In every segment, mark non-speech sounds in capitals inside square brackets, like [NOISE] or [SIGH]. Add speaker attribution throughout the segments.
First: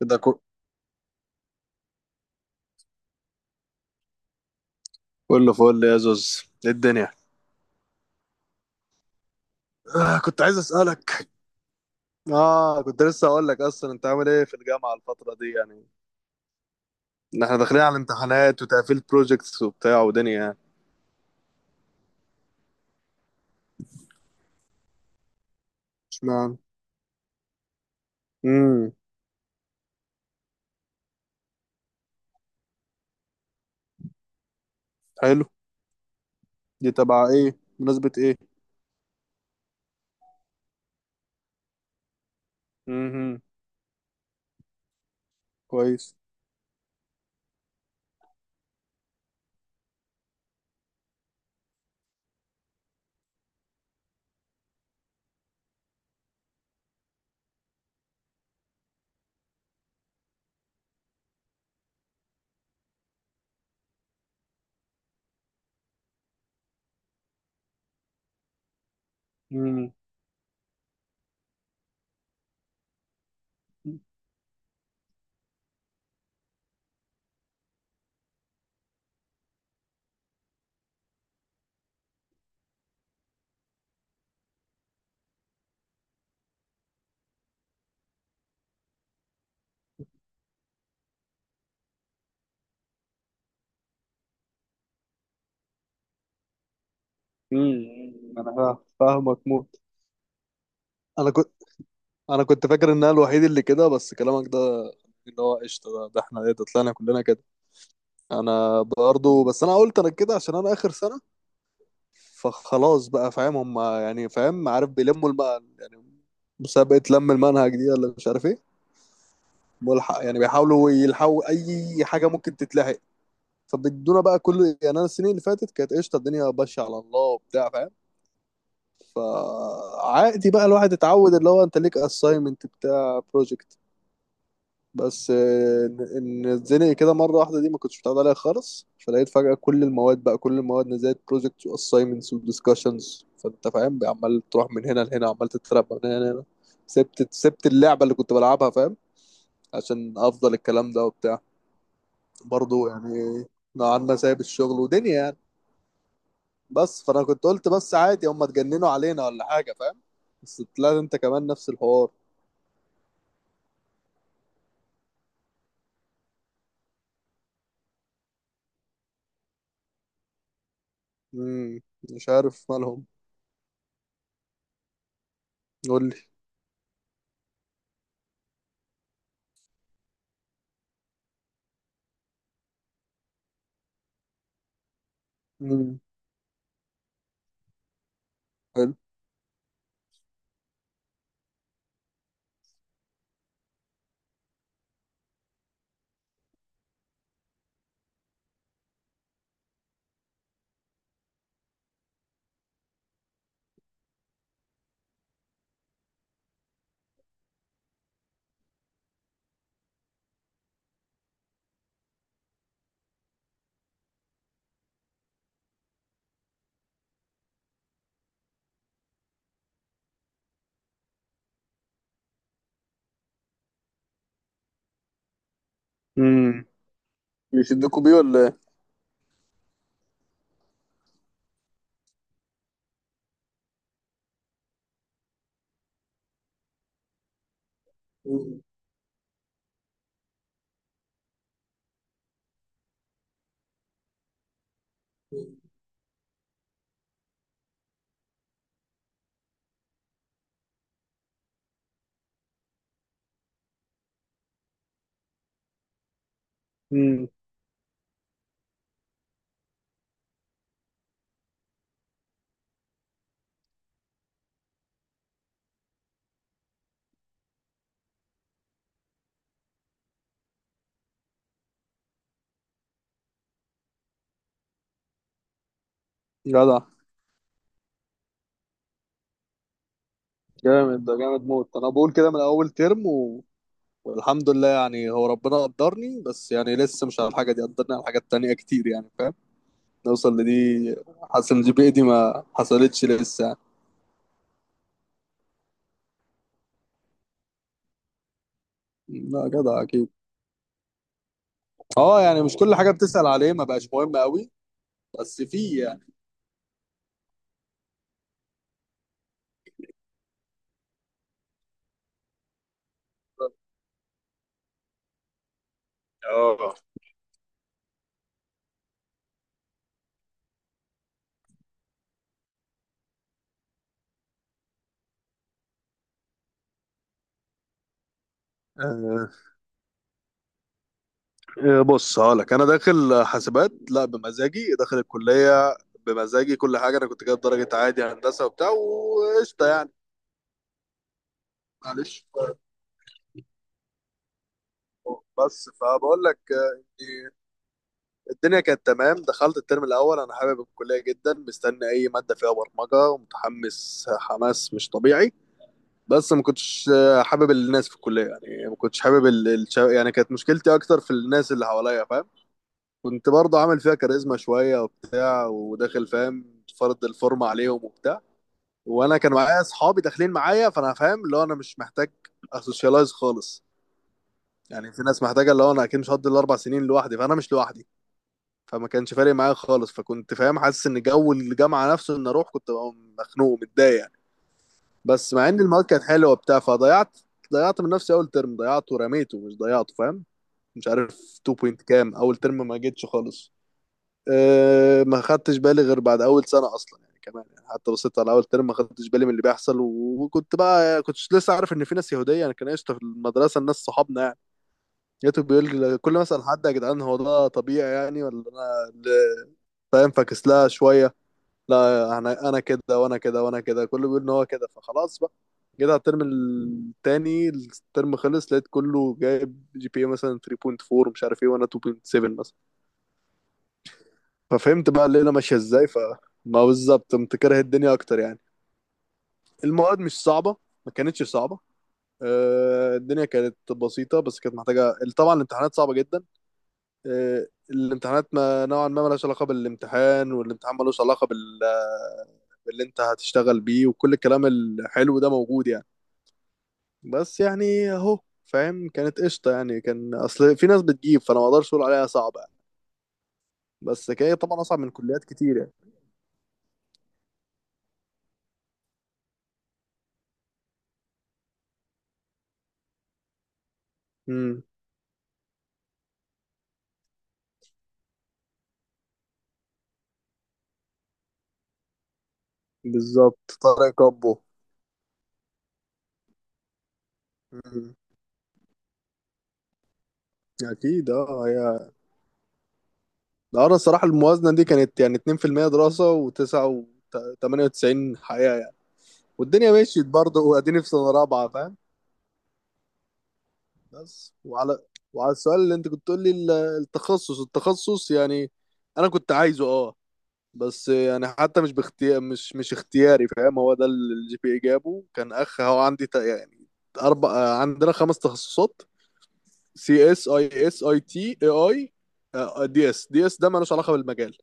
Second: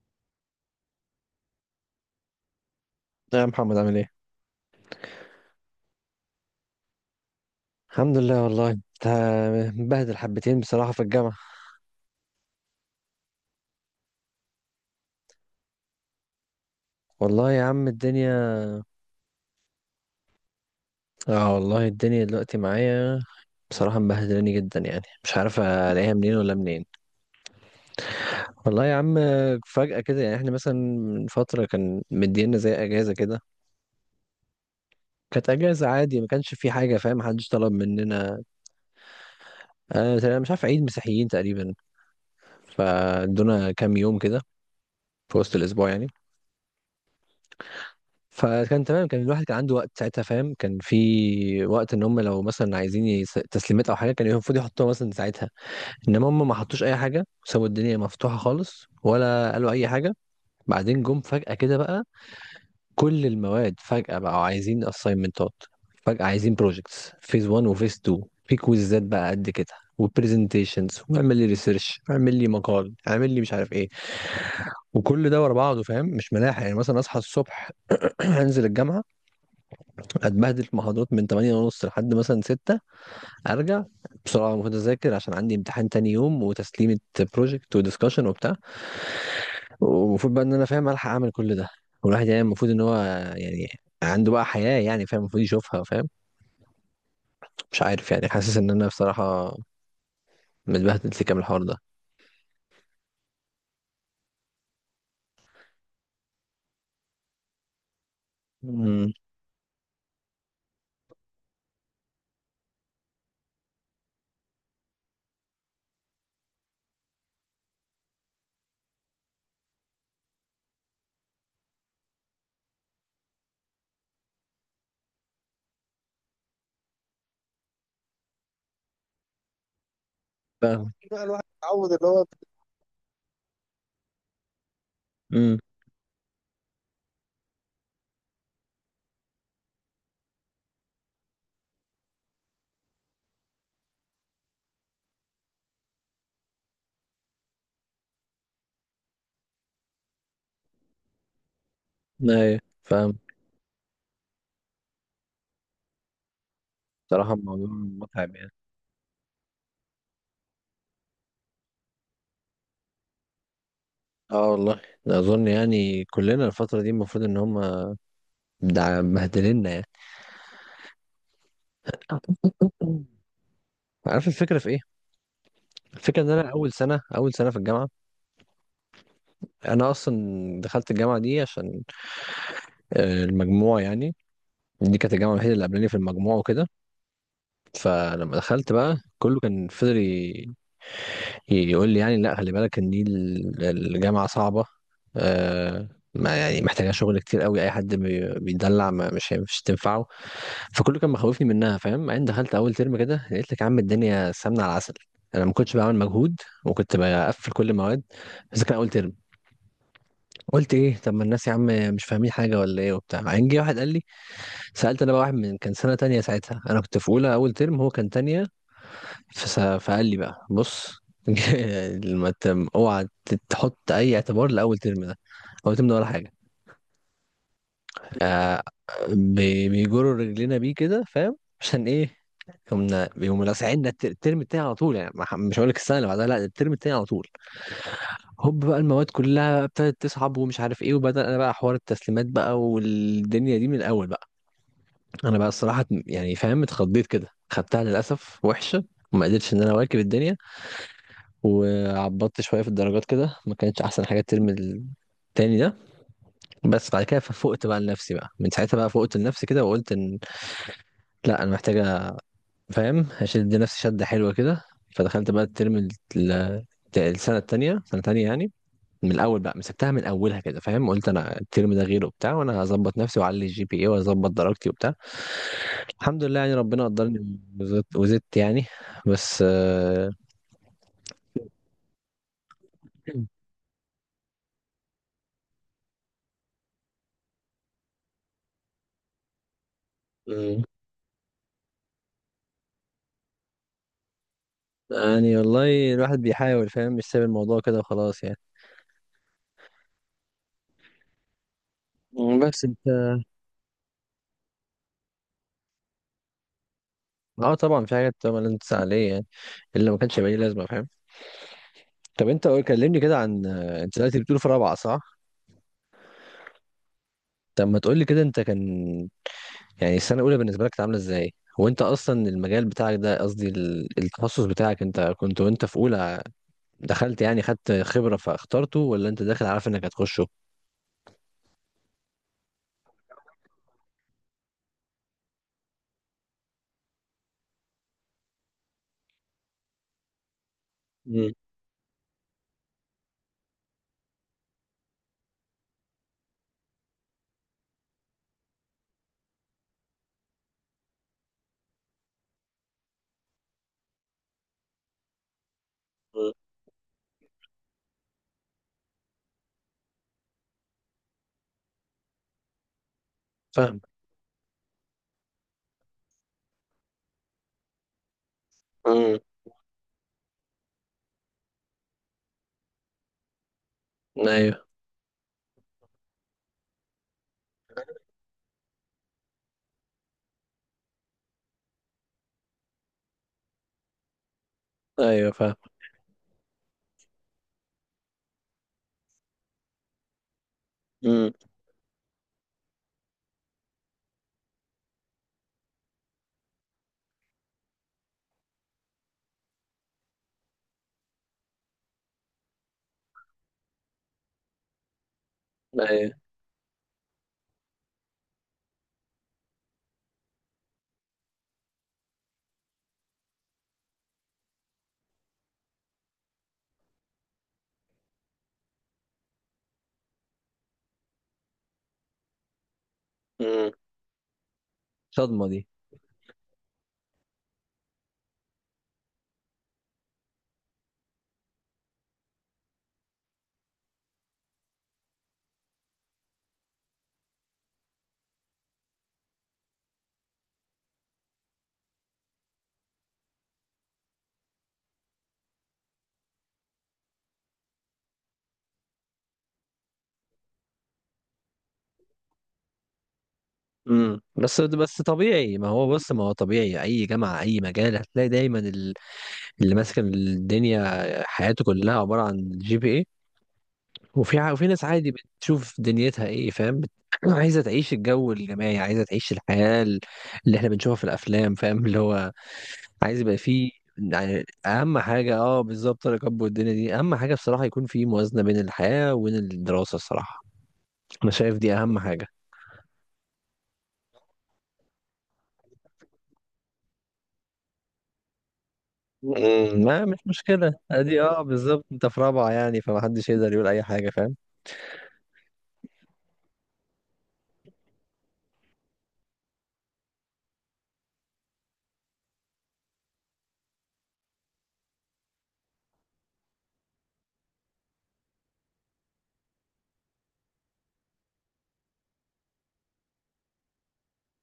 Speaker 1: كده كو-
Speaker 2: يا محمد عامل ايه؟
Speaker 1: كله فل يا زوز، إيه الدنيا؟
Speaker 2: الحمد لله والله انت مبهدل
Speaker 1: كنت عايز
Speaker 2: حبتين بصراحة في
Speaker 1: اسالك.
Speaker 2: الجامعة.
Speaker 1: اه كنت لسه اقول لك، اصلا انت عامل ايه في الجامعه الفتره دي يعني؟ ان
Speaker 2: والله
Speaker 1: احنا
Speaker 2: يا
Speaker 1: داخلين
Speaker 2: عم
Speaker 1: على
Speaker 2: الدنيا.
Speaker 1: امتحانات وتقفيل بروجكتس وبتاع ودنيا يعني.
Speaker 2: اه والله الدنيا دلوقتي معايا بصراحة مبهدلاني جدا يعني مش عارف الاقيها منين ولا
Speaker 1: اشمعنى؟
Speaker 2: منين. والله
Speaker 1: امم
Speaker 2: يا عم، فجأة كده يعني احنا مثلا من فترة كان مدينا زي اجازة كده.
Speaker 1: حلو.
Speaker 2: كانت اجازة عادي ما كانش في
Speaker 1: دي
Speaker 2: حاجة فاهم،
Speaker 1: تبع
Speaker 2: محدش
Speaker 1: ايه،
Speaker 2: طلب
Speaker 1: مناسبه ايه؟
Speaker 2: مننا. انا مش عارف عيد مسيحيين تقريبا،
Speaker 1: امم
Speaker 2: فادونا كام يوم كده في وسط الاسبوع يعني.
Speaker 1: كويس.
Speaker 2: فكان تمام، كان الواحد كان عنده وقت ساعتها فاهم، كان في وقت ان هم لو مثلا عايزين تسليمات او حاجه كان المفروض يحطوها مثلا ساعتها. انما هم ما حطوش اي حاجه، سابوا الدنيا مفتوحه خالص ولا قالوا اي حاجه. بعدين جم فجاه كده بقى. كل المواد فجاه بقوا عايزين اساينمنتات، فجاه عايزين بروجكتس فيز 1 وفيز 2، في كويزات بقى قد كده
Speaker 1: امم
Speaker 2: وبرزنتيشنز واعمل لي ريسيرش اعمل لي مقال اعمل لي مش عارف ايه. وكل ده ورا بعضه فاهم مش ملاحق يعني، مثلا اصحى الصبح، [CLEARS THROAT] انزل الجامعه، اتبهدل في محاضرات من 8 ونص لحد مثلا 6، ارجع بسرعه المفروض اذاكر عشان عندي امتحان تاني يوم وتسليمه بروجكت ودiscussion وبتاع. ومفروض بقى ان انا فاهم الحق اعمل كل ده. والواحد يعني المفروض ان هو يعني عنده بقى حياه يعني فاهم المفروض يشوفها فاهم. مش
Speaker 1: امم
Speaker 2: عارف يعني
Speaker 1: انا
Speaker 2: حاسس ان
Speaker 1: فاهم،
Speaker 2: انا
Speaker 1: فاهمك
Speaker 2: بصراحه
Speaker 1: موت.
Speaker 2: متبهدل في
Speaker 1: انا
Speaker 2: كام
Speaker 1: كنت
Speaker 2: الحوار ده.
Speaker 1: انا كنت فاكر ان انا الوحيد اللي كده، بس كلامك ده اللي هو قشطه. ده احنا ايه، ده طلعنا كلنا كده. انا
Speaker 2: امم.
Speaker 1: برضه بس انا قلت انا كده عشان انا اخر سنه. فخلاص بقى فاهم، هم يعني فاهم عارف يعني مسابقة لم المنهج دي ولا مش عارف ايه. ملحق يعني، بيحاولوا يلحقوا اي حاجة ممكن تتلحق. فبيدونا بقى كل يعني، انا السنين اللي فاتت كانت قشطة، الدنيا ماشية على الله وبتاع فاهم. فعادي بقى،
Speaker 2: فاهم
Speaker 1: الواحد
Speaker 2: بقى
Speaker 1: اتعود
Speaker 2: الواحد
Speaker 1: اللي هو انت
Speaker 2: اتعود
Speaker 1: ليك
Speaker 2: اللي هو.
Speaker 1: اساينمنت بتاع بروجكت. بس
Speaker 2: امم.
Speaker 1: ان اتزنق كده مره واحده، دي ما كنتش متعود عليها خالص. فلقيت فجاه كل المواد بقى، كل المواد نزلت بروجكتس واساينمنتس وديسكشنز، فانت فاهم بقى، عمال تروح من هنا لهنا، عمال تترقى من هنا لهنا. سبت اللعبه اللي كنت بلعبها فاهم، عشان افضل الكلام ده وبتاع.
Speaker 2: ايوه
Speaker 1: برضه
Speaker 2: فاهم.
Speaker 1: يعني نوعا ما سايب الشغل ودنيا يعني. بس فانا
Speaker 2: بصراحه
Speaker 1: كنت
Speaker 2: الموضوع
Speaker 1: قلت بس عادي،
Speaker 2: متعب
Speaker 1: هم
Speaker 2: يعني.
Speaker 1: اتجننوا علينا ولا حاجه فاهم. بس طلعت انت كمان نفس الحوار.
Speaker 2: اه والله ده اظن يعني كلنا الفتره دي المفروض ان هم مبهدلنا يعني.
Speaker 1: امم مش عارف مالهم.
Speaker 2: عارف الفكرة في ايه؟
Speaker 1: قول لي.
Speaker 2: الفكرة ان انا اول سنة في الجامعة. انا اصلا دخلت الجامعة دي عشان آه، المجموع يعني. دي كانت الجامعة الوحيدة اللي قبلاني في
Speaker 1: امم
Speaker 2: المجموع وكده. فلما دخلت بقى كله كان فضل يقول لي يعني لا خلي بالك ان دي الجامعة صعبة. آه، ما يعني محتاجة شغل كتير قوي، اي حد بيدلع ما مش تنفعه. فكله كان مخوفني منها فاهم. بعدين دخلت اول ترم كده لقيت لك يا عم الدنيا سمنه على العسل. انا ما كنتش بعمل مجهود وكنت بقفل كل المواد، بس كان اول ترم. قلت ايه طب ما الناس يا عم مش فاهمين حاجه ولا ايه وبتاع. بعدين جه واحد قال لي، سالت انا بقى واحد من كان سنه تانية ساعتها، انا كنت في اولى اول ترم هو كان تانية، فقال لي بقى بص [LAUGHS] لما اوعى تحط اي اعتبار لاول ترم ده، اول ترم ده ولا حاجه.
Speaker 1: حلو. بيشدكوا بيه ولا ايه؟
Speaker 2: آه، بيجروا رجلينا بيه كده فاهم عشان ايه. كنا بيقوموا لاسعيننا الترم التاني على طول يعني، ما ح- مش هقول لك السنه اللي بعدها، لا الترم التاني على طول. هوب بقى المواد كلها ابتدت تصعب ومش عارف ايه، وبدا انا بقى حوار التسليمات بقى والدنيا دي من الاول بقى. انا بقى الصراحه يعني فاهم اتخضيت كده، خدتها للاسف وحشه وما قدرتش ان انا اواكب الدنيا. وعبطت شويه في الدرجات كده، ما كانتش احسن حاجه الترم التاني ده. بس بعد كده
Speaker 1: امم
Speaker 2: ففقت بقى لنفسي، بقى من ساعتها بقى فقت لنفسي كده وقلت ان لا انا محتاجه فاهم هشد نفسي شدة حلوة كده. فدخلت بقى ال- السنة التانية سنة تانية يعني، من الأول بقى مسكتها من أولها كده فاهم. قلت أنا الترم ده غيره وبتاع وأنا هظبط نفسي وأعلي الجي بي إيه وأظبط درجتي وبتاع. الحمد لله يعني
Speaker 1: جدع.
Speaker 2: ربنا قدرني وزدت يعني. بس آه،
Speaker 1: جامد، ده جامد موت. انا بقول كده من اول ترم والحمد لله يعني، هو ربنا قدرني، بس يعني لسه مش على الحاجه دي، قدرني على حاجات تانية كتير يعني فاهم. نوصل
Speaker 2: مم.
Speaker 1: لدي. حاسس ان الجي دي ما حصلتش لسه يعني.
Speaker 2: يعني والله الواحد بيحاول فاهم مش سايب الموضوع كده وخلاص يعني.
Speaker 1: لا جدع اكيد. اه
Speaker 2: مم،
Speaker 1: يعني، مش
Speaker 2: بس
Speaker 1: كل
Speaker 2: انت.
Speaker 1: حاجه بتسأل عليه ما بقاش مهم قوي. بس في يعني.
Speaker 2: اه طبعا في حاجات طبعا لازم تسأل عليها يعني، اللي ما كانش يبقى ليه لازمه فاهم. طب انت كلمني كده عن آه، انت دلوقتي بتقول في رابعه صح؟
Speaker 1: اه
Speaker 2: طب ما تقولي كده انت كان، يعني السنة الأولى بالنسبة لك كانت عاملة ازاي؟ وانت أصلا المجال بتاعك، ده قصدي التخصص بتاعك، انت كنت وانت في أولى دخلت يعني خدت خبرة فاخترته، ولا انت داخل عارف انك هتخشه؟
Speaker 1: بص هقولك، انا داخل حاسبات لا بمزاجي، داخل الكليه بمزاجي كل حاجه. انا كنت جايب درجه عادي هندسه وبتاع وقشطه يعني.
Speaker 2: مم.
Speaker 1: معلش. بس فبقول لك إن الدنيا كانت تمام. دخلت الترم الاول، انا حابب الكليه جدا، مستني اي ماده فيها برمجه، ومتحمس حماس مش طبيعي.
Speaker 2: مم.
Speaker 1: بس ما كنتش حابب الناس في الكليه يعني. ما كنتش حابب يعني كانت مشكلتي اكتر في الناس اللي حواليا فاهم. كنت برضه
Speaker 2: فاهم.
Speaker 1: عامل فيها كاريزما شويه وبتاع، وداخل فاهم فرض الفورمه عليهم وبتاع.
Speaker 2: مم.
Speaker 1: وانا كان معايا اصحابي داخلين معايا، فانا فاهم اللي هو انا مش محتاج اسوشيالايز خالص
Speaker 2: ايوه.
Speaker 1: يعني. في ناس محتاجه، اللي هو انا اكيد مش هقضي الاربع سنين لوحدي، فانا مش لوحدي. فما كانش فارق معايا خالص. فكنت فاهم حاسس ان جو الجامعه نفسه، ان اروح كنت ببقى مخنوق متضايق يعني.
Speaker 2: ايوه
Speaker 1: بس مع
Speaker 2: فاهم.
Speaker 1: ان المواد كانت حلوه وبتاع، ضيعت من نفسي اول ترم. ضيعته ورميته، مش ضيعته فاهم. مش عارف
Speaker 2: مم.
Speaker 1: 2 بوينت كام اول ترم، ما جيتش خالص. أه ما خدتش بالي غير بعد اول سنه اصلا يعني. كمان يعني، حتى بصيت على اول ترم ما خدتش بالي من اللي بيحصل. وكنت بقى لسه عارف ان في ناس يهوديه. انا كان قشطه في المدرسه الناس صحابنا يعني. لقيته بيقول،
Speaker 2: ايوه.
Speaker 1: كل ما اسال حد يا جدعان، هو ده طبيعي يعني ولا انا اللي فاهم فاكس لها شويه. لا، انا انا كده كله بيقول ان هو كده، فخلاص بقى. جيت على الترم التاني، الترم خلص، لقيت كله جايب جي بي اي مثلا 3.4 مش عارف ايه، وانا 2.7 مثلا.
Speaker 2: مم.
Speaker 1: ففهمت بقى الليله
Speaker 2: صدمة
Speaker 1: ماشيه
Speaker 2: دي.
Speaker 1: ازاي، فما بالظبط قمت كاره الدنيا اكتر يعني. المواد مش صعبه، ما كانتش صعبه. الدنيا كانت بسيطه، بس كانت محتاجه طبعا. الامتحانات صعبه جدا. الامتحانات ما نوعا ما ملهاش علاقه بالامتحان، والامتحان ملوش علاقه بال باللي انت هتشتغل بيه، وكل الكلام الحلو ده موجود يعني. بس يعني اهو فاهم، كانت قشطه يعني. كان اصل في ناس بتجيب، فانا ما اقدرش اقول عليها صعبه يعني. بس
Speaker 2: مم.
Speaker 1: كده
Speaker 2: بس
Speaker 1: طبعا اصعب من
Speaker 2: بس
Speaker 1: كليات كتير
Speaker 2: طبيعي، ما
Speaker 1: يعني.
Speaker 2: هو بص ما هو طبيعي، أي جامعة أي مجال هتلاقي دايما اللي ماسك الدنيا حياته كلها عبارة عن جي بي، وفي
Speaker 1: امم
Speaker 2: وفي ناس عادي بتشوف دنيتها ايه فاهم [CLEARS THROAT] عايزه تعيش الجو الجماعي، عايزه تعيش الحياه اللي احنا بنشوفها في الافلام فاهم اللي هو عايز يبقى
Speaker 1: بالظبط
Speaker 2: فيه.
Speaker 1: طارق كابو.
Speaker 2: يعني اهم حاجه اه بالظبط الركب والدنيا دي اهم حاجه بصراحه، يكون
Speaker 1: مم.
Speaker 2: في موازنه بين الحياه وبين الدراسه الصراحه.
Speaker 1: اكيد
Speaker 2: انا
Speaker 1: اه
Speaker 2: شايف دي
Speaker 1: هي.
Speaker 2: اهم حاجه.
Speaker 1: ده انا الصراحه الموازنه دي كانت يعني 2% دراسه و9 و98 حقيقه يعني.
Speaker 2: مم،
Speaker 1: والدنيا
Speaker 2: ما
Speaker 1: مشيت
Speaker 2: مش
Speaker 1: برضه،
Speaker 2: مشكله،
Speaker 1: واديني في سنه
Speaker 2: ادي اه
Speaker 1: رابعه فاهم.
Speaker 2: بالظبط، انت في رابعه يعني فمحدش يقدر يقول اي حاجه
Speaker 1: بس
Speaker 2: فاهم.
Speaker 1: وعلى السؤال اللي انت كنت تقول لي، التخصص يعني، انا كنت عايزه اه. بس يعني حتى مش باختيار، مش اختياري فاهم. هو ده اللي الجي بي اي جابه. كان هو عندي يعني عندنا خمس تخصصات: سي اس، اي اس، اي تي، اي اي، دي اس. دي اس ده مالوش علاقه بالمجال.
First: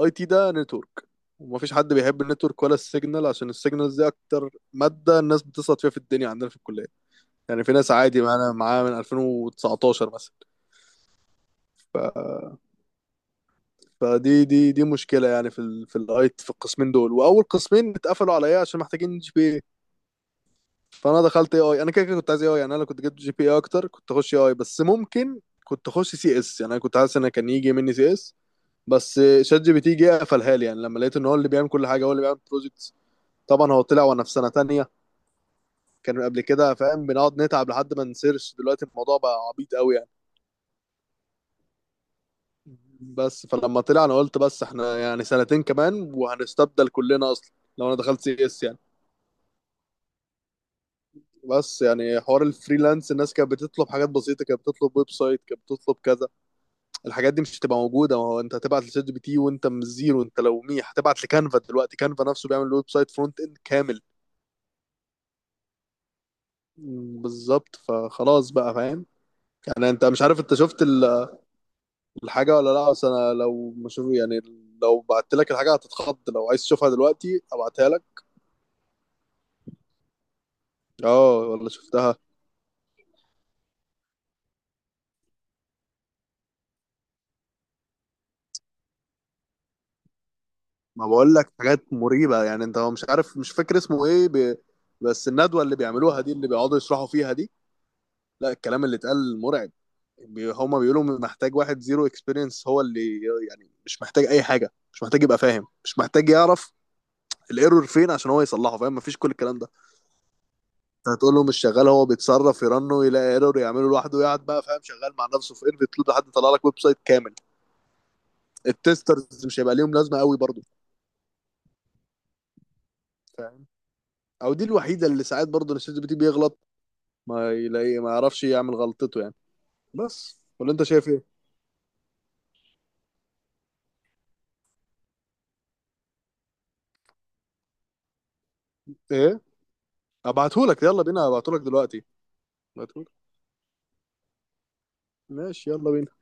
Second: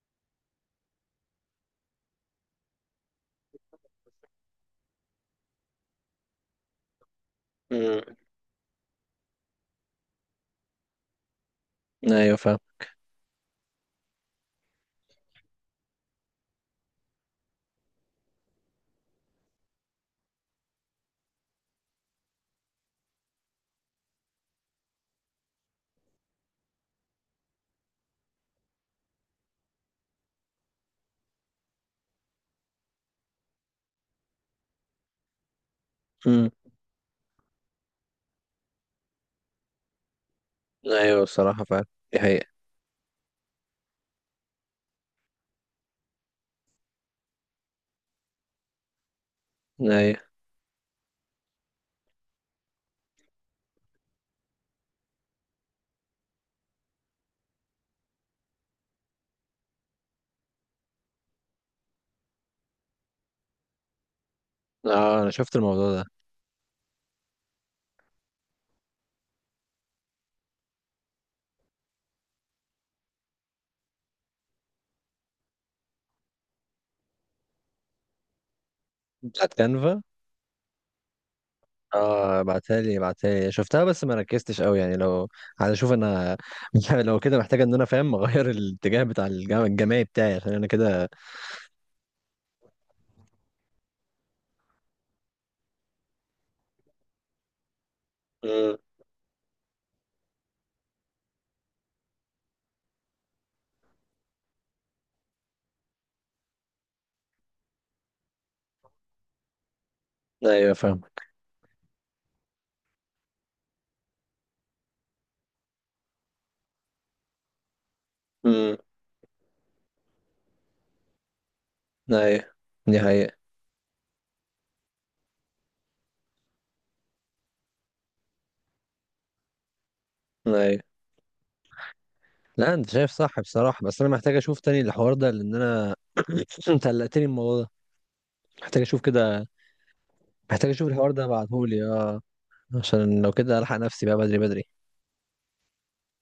Speaker 1: اي تي ده نتورك، ومفيش حد بيحب النتورك ولا السيجنال، عشان السيجنالز دي اكتر ماده الناس بتسقط فيها في الدنيا عندنا في الكليه. يعني في ناس
Speaker 2: مم،
Speaker 1: عادي معانا معاها من 2019 مثلا.
Speaker 2: ايوه
Speaker 1: ف...
Speaker 2: فاهم.
Speaker 1: فدي دي دي مشكله يعني في في في القسمين دول، واول قسمين اتقفلوا عليا عشان محتاجين جي بي اي. فانا دخلت اي اي. انا كده كنت عايز اي اي يعني. انا لو كنت جبت جي بي اي اكتر كنت اخش اي اي، بس ممكن كنت اخش سي اس يعني. انا كنت حاسس ان كان يجي مني سي اس، بس شات جي بي تي جه قفلها لي يعني. لما لقيت ان هو اللي بيعمل كل حاجه، هو اللي بيعمل بروجكت. طبعا هو طلع وانا في سنه تانية. كان قبل
Speaker 2: مم،
Speaker 1: كده فاهم بنقعد نتعب لحد ما نسيرش، دلوقتي الموضوع بقى عبيط قوي يعني.
Speaker 2: ايوه الصراحه فاهم دي حقيقه.
Speaker 1: بس فلما طلع انا قلت بس احنا يعني سنتين كمان وهنستبدل كلنا اصلا، لو انا دخلت سي اس يعني.
Speaker 2: ايوه.
Speaker 1: بس يعني حوار الفريلانس، الناس كانت بتطلب حاجات بسيطه، كانت بتطلب ويب سايت، كانت بتطلب كذا. الحاجات دي مش هتبقى موجوده، ما هو انت هتبعت لشات جي بي تي وانت من الزيرو. انت لو ميح هتبعت لكانفا، دلوقتي كانفا نفسه بيعمل ويب سايت فرونت اند كامل.
Speaker 2: اه انا شفت الموضوع ده.
Speaker 1: بالظبط فخلاص بقى فاهم. يعني انت مش عارف انت شفت الحاجة ولا لا؟ بس انا لو مش يعني، لو بعت لك الحاجة هتتخض. لو عايز تشوفها دلوقتي ابعتها لك.
Speaker 2: بتاعت كانفا.
Speaker 1: اه والله شفتها.
Speaker 2: اه ابعتها لي، ابعتها لي شفتها بس ما ركزتش قوي يعني، لو عايز اشوف انا. [LAUGHS] لو كده محتاج ان انا فاهم [LAUGHS] اغير الاتجاه بتاع الجماعي بتاعي عشان انا
Speaker 1: ما
Speaker 2: كده.
Speaker 1: بقول لك حاجات مريبة يعني. انت مش عارف، مش فاكر اسمه ايه بس الندوة اللي بيعملوها دي، اللي بيقعدوا يشرحوا فيها دي، لا
Speaker 2: امم.
Speaker 1: الكلام اللي اتقال مرعب. هما بيقولوا محتاج واحد زيرو اكسبيرينس، هو اللي يعني مش محتاج اي حاجة، مش محتاج يبقى فاهم، مش محتاج يعرف الايرور فين عشان هو يصلحه فاهم، مفيش كل الكلام ده.
Speaker 2: ايوه فاهم.
Speaker 1: هتقول له مش شغال، هو بيتصرف، يرنه يلاقي ايرور يعمله لوحده، يقعد بقى فاهم شغال مع نفسه في ايرفي تلود لحد يطلع لك ويب سايت كامل.
Speaker 2: امم.
Speaker 1: التسترز مش هيبقى ليهم لازمه قوي برضو
Speaker 2: ايوه دي حقيقة.
Speaker 1: فاهم. او دي الوحيده اللي ساعات برضو ان الشات جي بي تي بيغلط، ما يلاقي، ما يعرفش يعمل غلطته يعني. بس ولا
Speaker 2: ايوه
Speaker 1: انت شايف ايه؟
Speaker 2: لا انت شايف صح بصراحة، بس انا محتاج اشوف تاني الحوار ده لان انا [CLEARS THROAT] انت قلقتني من الموضوع ده، محتاج اشوف
Speaker 1: ايه؟
Speaker 2: كده. محتاج
Speaker 1: ابعتهولك،
Speaker 2: اشوف
Speaker 1: يلا
Speaker 2: الحوار ده
Speaker 1: بينا، ابعتهولك
Speaker 2: ابعتهولي
Speaker 1: دلوقتي.
Speaker 2: اه،
Speaker 1: ابعتهولك،
Speaker 2: عشان لو كده الحق نفسي بقى بدري بدري.
Speaker 1: ماشي يلا بينا.